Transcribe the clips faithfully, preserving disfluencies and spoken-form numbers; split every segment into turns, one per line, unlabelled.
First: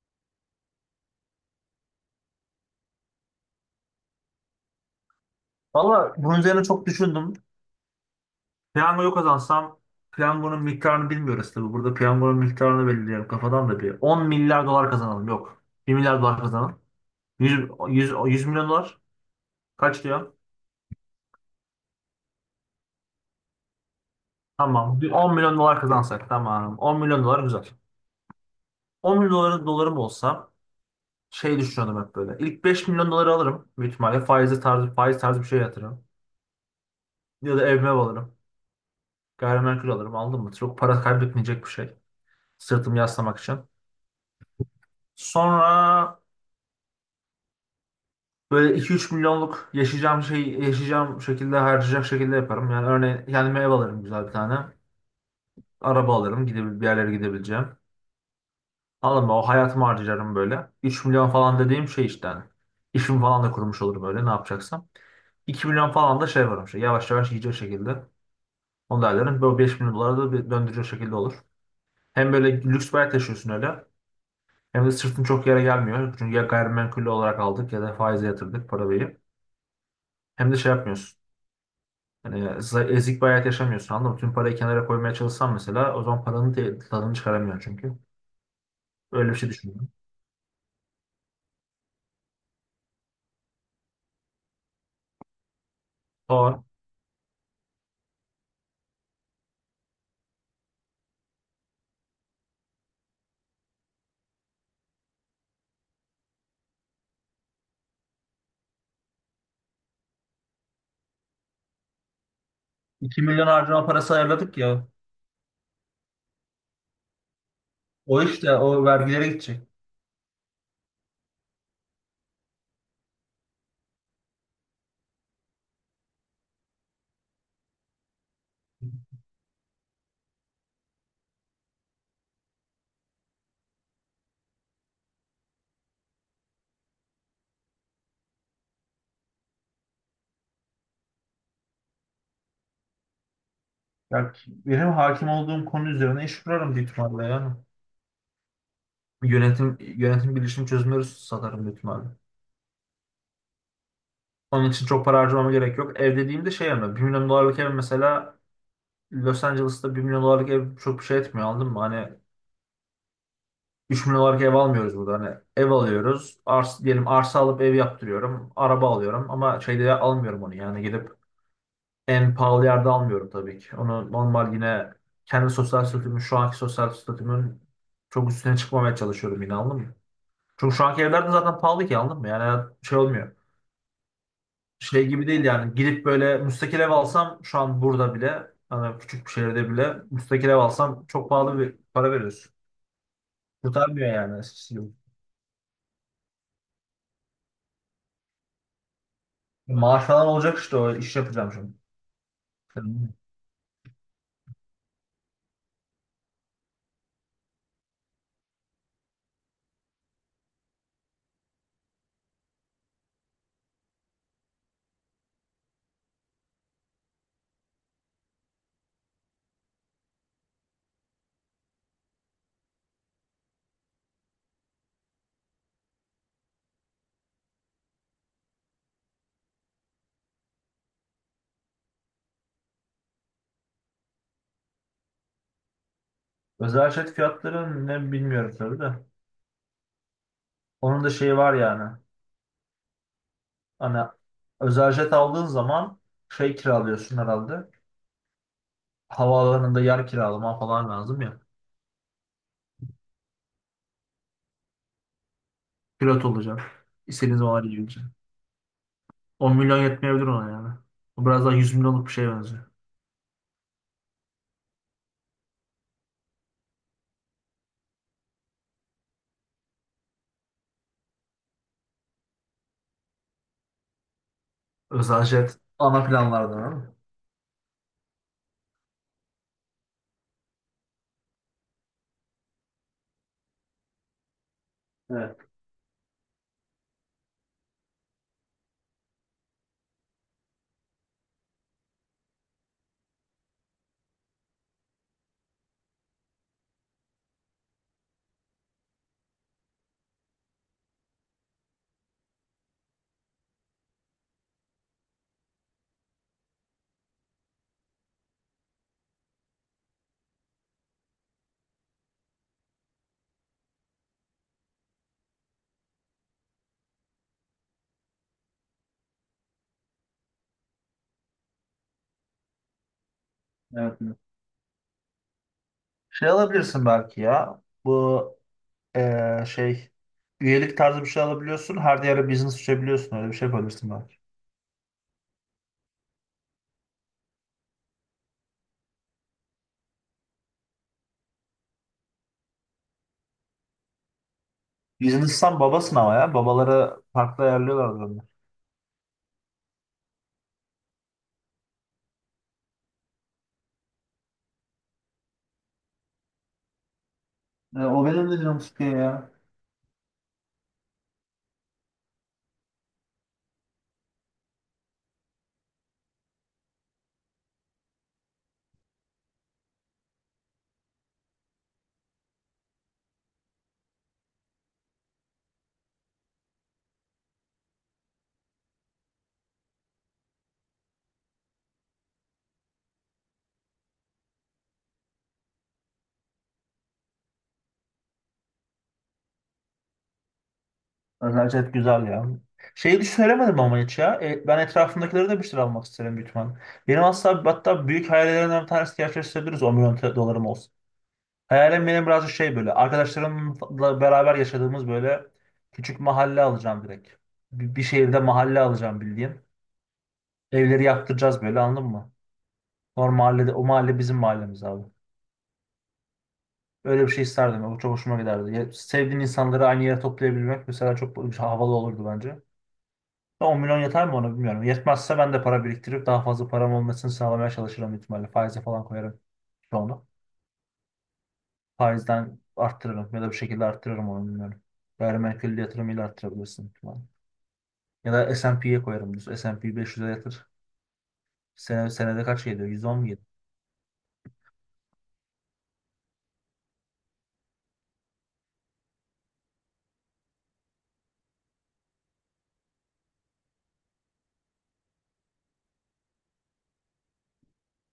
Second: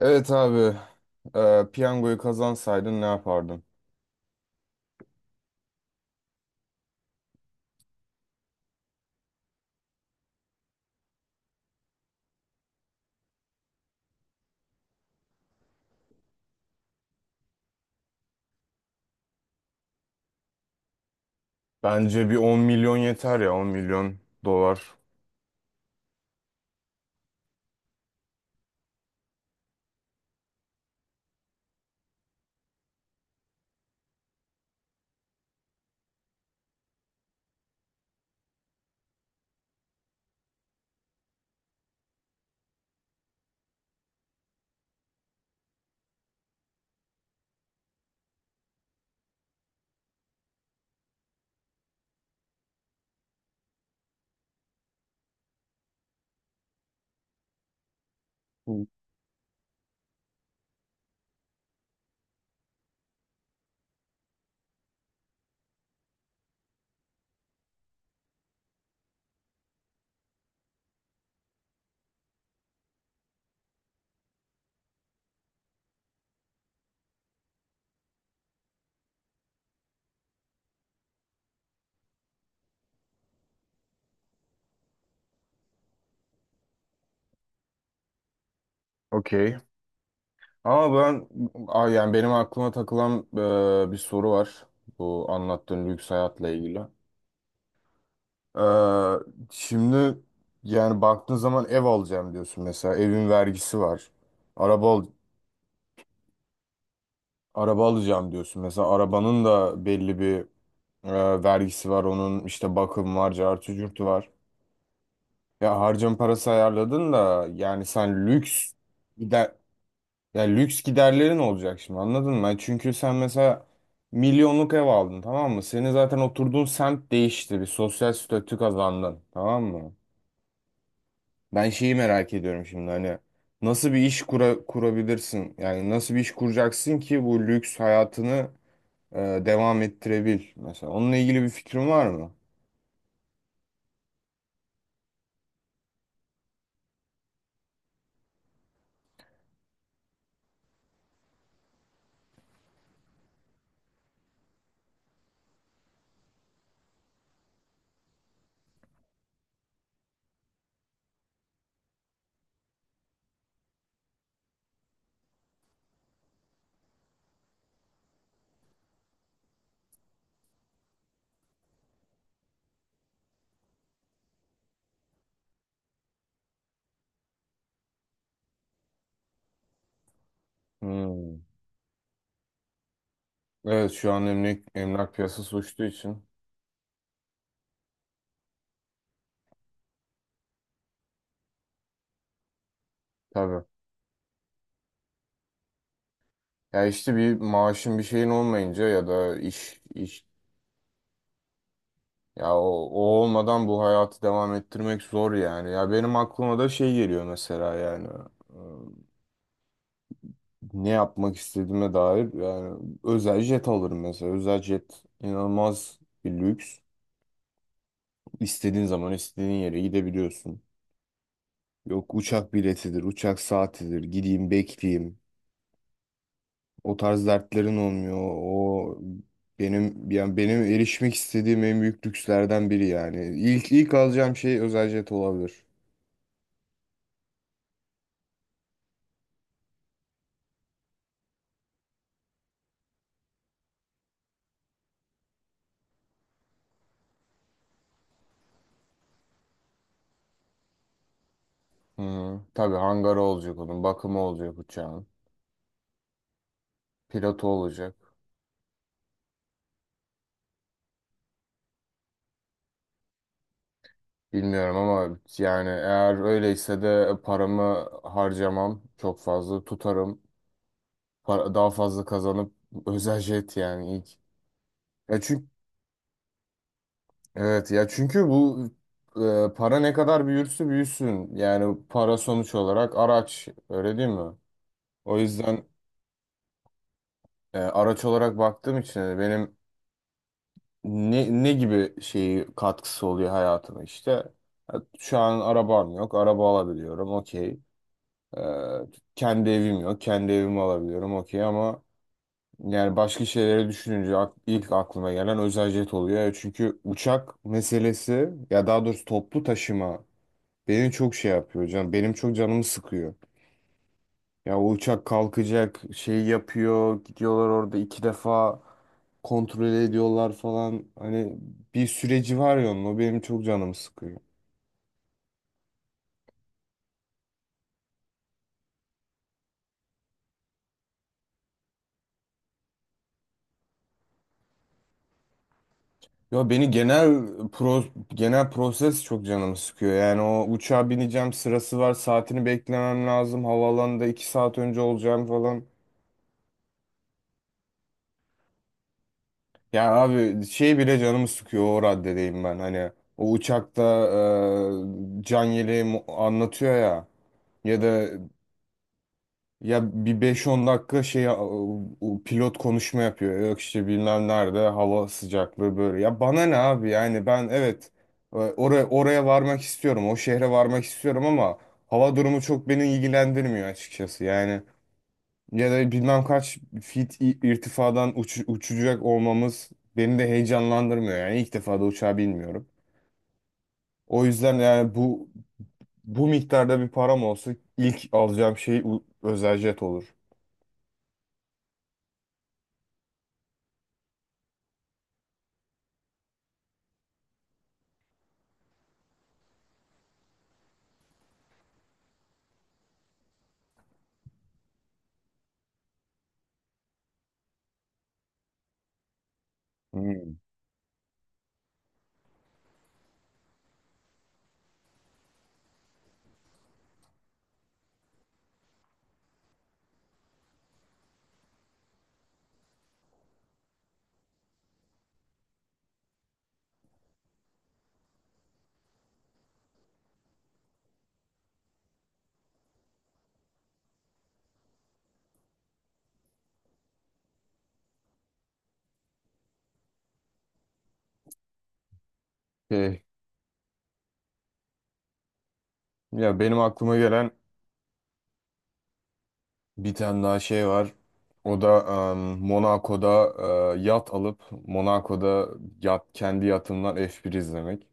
Evet abi. Ee, piyangoyu kazansaydın ne yapardın?
Valla bunun üzerine çok düşündüm. Piyangoyu kazansam piyangonun miktarını bilmiyoruz tabii. Burada piyangonun miktarını belirleyelim kafadan da bir. on milyar dolar kazanalım. Yok, bir milyar dolar kazanalım. yüz, yüz, yüz milyon dolar kaç diyor?
Bence bir on milyon yeter ya on milyon dolar.
Tamam. Bir on milyon dolar kazansak tamam. on milyon dolar güzel. on milyon dolar, dolarım olsa şey düşünüyordum hep böyle. İlk beş milyon doları alırım. Büyük ihtimalle faize tarzı, faiz tarzı bir şey yatırırım. Ya da evime alırım. Gayrimenkul alırım. Aldım mı? Çok para kaybetmeyecek bir şey. Sırtımı yaslamak için. Sonra böyle iki üç milyonluk yaşayacağım şey yaşayacağım şekilde harcayacak şekilde yaparım. Yani örneğin kendime ev alırım güzel bir tane. Araba alırım gidebil bir yerlere gidebileceğim.
Hı.
Alırım, o hayatımı harcarım böyle. Üç milyon falan dediğim şey işte hani. İşimi falan da kurmuş olurum öyle ne yapacaksam. İki milyon falan da şey yaparım şey yavaş yavaş yiyecek şekilde. Onu da ederim. Böyle beş milyon dolara da bir döndürecek şekilde olur. Hem böyle lüks bir hayat yaşıyorsun öyle. Hem de sırtın çok yere gelmiyor. Çünkü ya gayrimenkul olarak aldık ya da faize yatırdık parayı. Hem de şey yapmıyorsun. Hani za- ezik bir hayat yaşamıyorsun anladın mı? Tüm parayı kenara koymaya çalışsan mesela o zaman paranın te- tadını çıkaramıyorsun çünkü. Öyle bir şey
Okey.
düşünüyorum.
Ama ben... Aa, yani benim aklıma takılan e, bir soru var. Bu anlattığın lüks hayatla
Doğru.
ilgili. Ee, şimdi yani baktığın zaman ev alacağım diyorsun mesela. Evin vergisi var. Araba al araba alacağım diyorsun mesela. Arabanın da belli bir e, vergisi var. Onun işte bakım
iki
var,
milyon
cartı
harcama
curtu
parası
var.
ayarladık ya.
Ya harcama parası ayarladın da yani
O
sen
işte
lüks
o vergilere
gider
gidecek.
ya lüks giderlerin olacak şimdi, anladın mı? Yani çünkü sen mesela milyonluk ev aldın, tamam mı? Senin zaten oturduğun semt değişti, bir sosyal statü kazandın, tamam mı? Ben şeyi merak ediyorum şimdi, hani nasıl bir iş kura, kurabilirsin? Yani nasıl bir iş kuracaksın ki bu lüks hayatını e, devam ettirebil mesela? Onunla ilgili bir fikrin var mı?
Ya benim hakim olduğum konu üzerine iş kurarım büyük ihtimalle yani. Yönetim, yönetim bilişim çözümleri satarım büyük ihtimalle. Onun için çok para harcamama gerek yok. Ev dediğimde şey yani, bir milyon dolarlık ev mesela, Los Angeles'ta bir milyon dolarlık ev çok bir şey etmiyor anladın mı? Hani üç milyon olarak ev almıyoruz burada. Hani ev alıyoruz. Ars, diyelim arsa alıp ev yaptırıyorum. Araba alıyorum ama şeyde almıyorum onu. Yani gidip en pahalı yerde almıyorum tabii ki. Onu normal yine kendi sosyal statümün, şu anki sosyal statümün çok üstüne çıkmamaya çalışıyorum yine anladın mı? Çünkü şu anki evler de
Hmm.
zaten pahalı ki anladın mı? Yani şey olmuyor.
Evet, şu an emlak,
Şey
emlak
gibi değil
piyasası
yani
uçtuğu
gidip
için
böyle müstakil ev alsam şu an burada bile hani küçük bir şehirde bile müstakil ev alsam çok pahalı bir para veriyorsun.
tabii.
Kurtarmıyor yani, eskisi gibi.
Ya işte bir maaşın bir şeyin olmayınca ya da iş
Maaş
iş
falan olacak işte o iş yapacağım şimdi.
ya o, o
Hı.
olmadan bu hayatı devam ettirmek zor yani. Ya benim aklıma da şey geliyor mesela, yani e, ne yapmak istediğime dair, yani özel jet alırım mesela. Özel jet inanılmaz bir lüks. İstediğin zaman istediğin yere gidebiliyorsun. Yok uçak biletidir, uçak saatidir. Gideyim bekleyeyim. O tarz dertlerin olmuyor. O benim, yani benim erişmek istediğim en büyük lükslerden biri yani. İlk ilk alacağım şey özel jet olabilir.
Özel jet fiyatları ne bilmiyorum tabii de. Onun da şeyi var yani. Hani özel jet aldığın zaman şey kiralıyorsun herhalde. Havaalanında yer kiralama falan lazım ya.
Hı hı. Tabii hangarı olacak onun, bakımı olacak uçağın,
Pilot olacaksın. İstediğin
pilotu
zaman
olacak.
gideceksin. on milyon yetmeyebilir ona yani. Bu biraz daha yüz milyonluk bir şeye benziyor.
Bilmiyorum ama yani eğer öyleyse de paramı harcamam, çok fazla tutarım. Para, daha fazla kazanıp özel jet yani ilk. Ya
Özel
çünkü...
jet ana planlardan ama.
Evet ya çünkü bu e, para ne kadar büyürse büyüsün, yani para sonuç olarak araç, öyle değil mi? O
Evet,
yüzden e, araç olarak baktığım için hani benim ne, ne gibi şeyi katkısı oluyor hayatıma işte. E, Şu an arabam yok, araba alabiliyorum, okey. E, kendi evim yok, kendi evimi alabiliyorum, okey ama yani başka şeyleri düşününce ak- ilk aklıma gelen özel jet oluyor. E, Çünkü uçak meselesi, ya daha doğrusu toplu taşıma benim çok şey yapıyor hocam. Benim çok canımı sıkıyor. Ya o uçak kalkacak şey yapıyor. Gidiyorlar orada iki defa kontrol ediyorlar falan. Hani bir süreci var ya onun. O benim çok canımı
evet, evet.
sıkıyor.
Şey alabilirsin belki ya. Bu Ee, şey üyelik tarzı bir şey alabiliyorsun. Her yere business açabiliyorsun. Öyle bir şey yapabilirsin belki.
Ya beni genel pro, genel proses çok canımı sıkıyor. Yani o uçağa bineceğim, sırası var. Saatini beklemem lazım. Havaalanında iki saat önce olacağım
Business'tan
falan.
babasın ama ya. Babalara farklı ayarlıyorlar bunu.
Ya abi şey bile canımı sıkıyor, o raddedeyim ben, hani o uçakta e, can yeleği mu- anlatıyor ya,
E,
ya
o
da
benim de canım sıkıyor ya.
ya bir beş on dakika şey e, o pilot konuşma yapıyor, yok işte bilmem nerede hava sıcaklığı böyle, ya bana ne abi yani, ben evet e, oraya oraya varmak istiyorum, o şehre varmak istiyorum ama hava durumu çok beni ilgilendirmiyor açıkçası yani, ya da bilmem kaç fit i- irtifadan uç- uçacak olmamız beni de heyecanlandırmıyor. Yani ilk defa da uçağa binmiyorum. O yüzden yani bu bu miktarda bir param olsa ilk alacağım şey u- özel jet olur.
Özellikle güzel ya. Şeyi hiç söylemedim ama hiç ya. E, ben etrafımdakileri de bir şeyler almak isterim büyük ihtimalle. Benim aslında hatta büyük hayallerimden bir tanesi gerçekleştirebiliriz on milyon te- dolarım olsun. Hayalim benim biraz şey böyle. Arkadaşlarımla beraber yaşadığımız böyle küçük mahalle alacağım direkt. Bir, bir şehirde mahalle alacağım bildiğin.
Hmm.
Evleri yaktıracağız böyle anladın mı? Normal mahallede, o mahalle bizim mahallemiz abi. Öyle bir şey isterdim. O çok hoşuma giderdi. Ya, sevdiğin insanları aynı yere toplayabilmek mesela çok havalı olurdu bence. on milyon yeter mi ona bilmiyorum. Yetmezse ben de para biriktirip daha fazla param olmasını sağlamaya çalışırım büyük ihtimalle. Faize falan koyarım onu. Faizden arttırırım ya da bir şekilde arttırırım onu bilmiyorum. Gayrimenkul yatırımıyla arttırabilirsin falan. Ya da S ve P'ye koyarım, düz S ve P beş yüze yatır. Sene, senede kaç geliyor? yüz on
Şey,
mu geliyor?
ya benim aklıma gelen bir tane daha şey var. O da em, Monaco'da e, yat alıp Monaco'da yat, kendi yatımdan F bir izlemek.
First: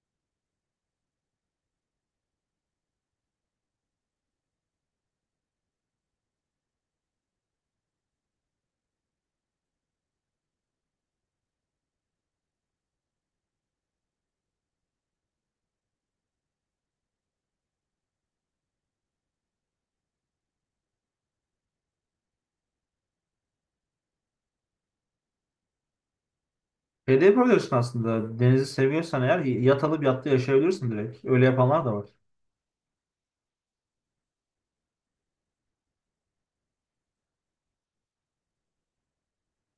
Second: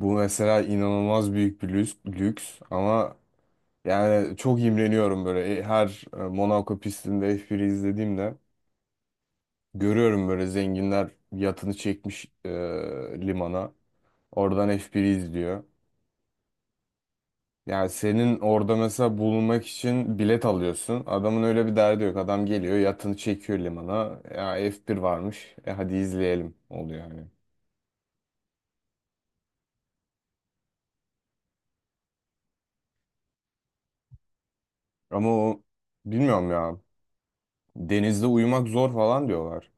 Bu mesela inanılmaz büyük bir lüks, lüks ama... Yani çok imreniyorum böyle. E, her e, Monaco pistinde F bir'i izlediğimde görüyorum böyle zenginler yatını çekmiş e, limana. Oradan F bir'i izliyor. Yani senin orada mesela bulunmak için bilet alıyorsun. Adamın öyle bir derdi yok. Adam geliyor, yatını çekiyor limana. Ya F bir varmış. E hadi izleyelim oluyor
Şey
yani.
de yapabilirsin aslında. Denizi seviyorsan eğer yat alıp yatta yaşayabilirsin direkt. Öyle yapanlar da var.
Ama o bilmiyorum ya. Denizde uyumak zor falan diyorlar.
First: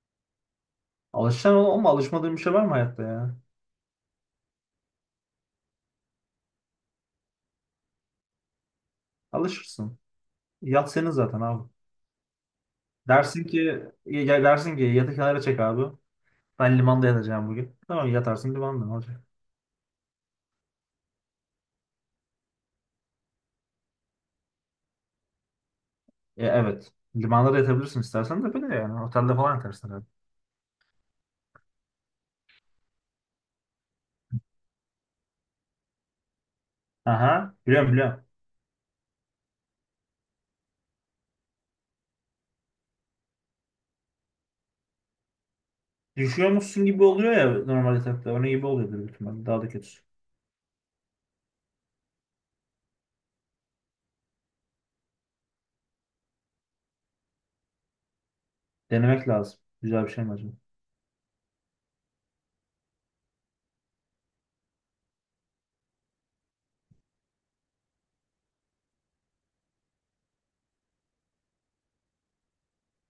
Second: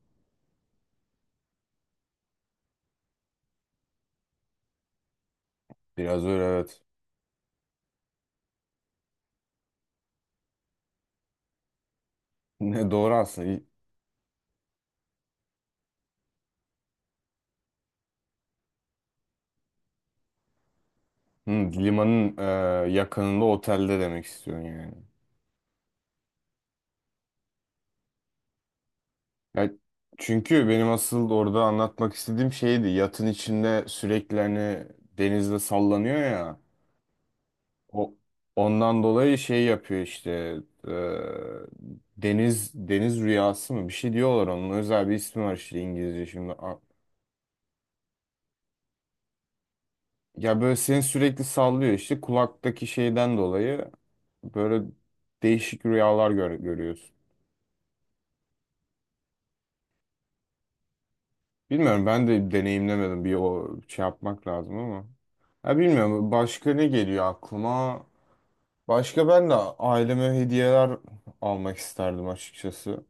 Alışacaksın oğlum ama alışmadığın bir şey var mı hayatta ya?
Biraz öyle, evet.
Alışırsın. Yat senin zaten abi.
Ne doğru
Dersin ki
aslında.
ya- dersin ki yatı kenara çek abi. Ben limanda yatacağım bugün. Tamam yatarsın limanda ne olacak?
Hı, limanın e, yakınında otelde demek istiyorsun yani.
E, evet. Limanda da yatabilirsin istersen de böyle yani. Otelde falan
Ya,
yatarsın herhalde.
çünkü benim asıl orada anlatmak istediğim şeydi. Yatın içinde sürekli hani denizde sallanıyor ya.
Aha, biliyorum
O
biliyorum.
ondan dolayı şey yapıyor işte. e, deniz deniz rüyası mı? Bir şey diyorlar onun. Özel bir ismi var işte İngilizce şimdi. A-
Düşüyormuşsun gibi oluyor ya normal yatakta. Onun gibi oluyordur büyük ihtimalle. Daha da kötüsü.
Ya böyle seni sürekli sallıyor işte, kulaktaki şeyden dolayı böyle değişik rüyalar gör görüyorsun.
Denemek lazım. Güzel bir şey mi acaba?
Bilmiyorum, ben de deneyimlemedim, bir o şey yapmak lazım ama. Ha, bilmiyorum, başka ne geliyor aklıma? Başka ben de aileme hediyeler almak isterdim açıkçası.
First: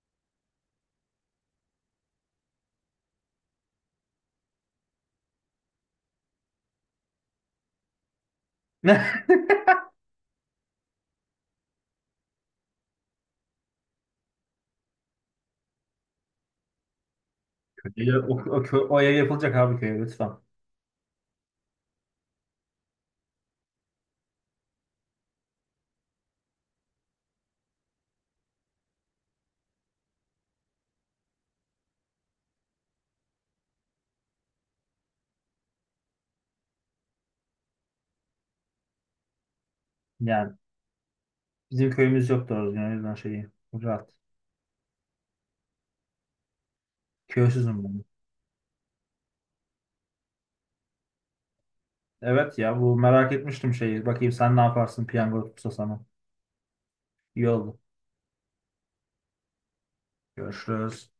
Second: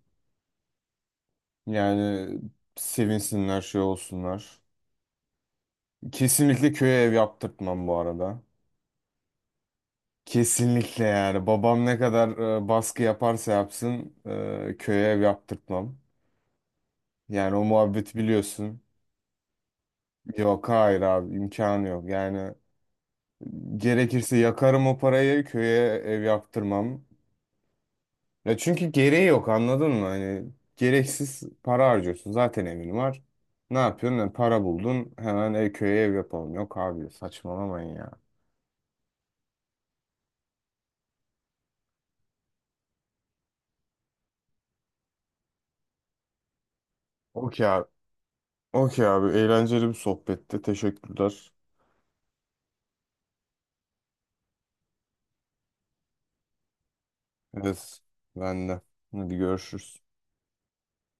Yani sevinsinler, şey olsunlar. Kesinlikle köye ev yaptırtmam bu arada. Kesinlikle, yani babam ne kadar e, baskı yaparsa yapsın e, köye ev yaptırtmam. Yani o muhabbeti
Ya, O, o,
biliyorsun.
kö- o ev yapılacak abi köye lütfen.
Yok, hayır abi, imkanı yok yani. Gerekirse yakarım o parayı, köye ev yaptırmam. Ya çünkü gereği yok, anladın mı? Hani gereksiz para harcıyorsun, zaten evin var. Ne yapıyorsun? Yani para buldun hemen ev, köye ev yapalım. Yok abi, saçmalamayın ya.
Yani bizim köyümüz yok doğru düzgün, o yüzden şeyi rahat.
Okey
Köysüzüm
abi.
ben.
Okey abi, eğlenceli bir sohbetti. Teşekkürler.
Evet ya bu merak etmiştim şeyi. Bakayım sen ne yaparsın piyango tutsa sana. İyi oldu.
Evet, ben de. Hadi görüşürüz.
Görüşürüz.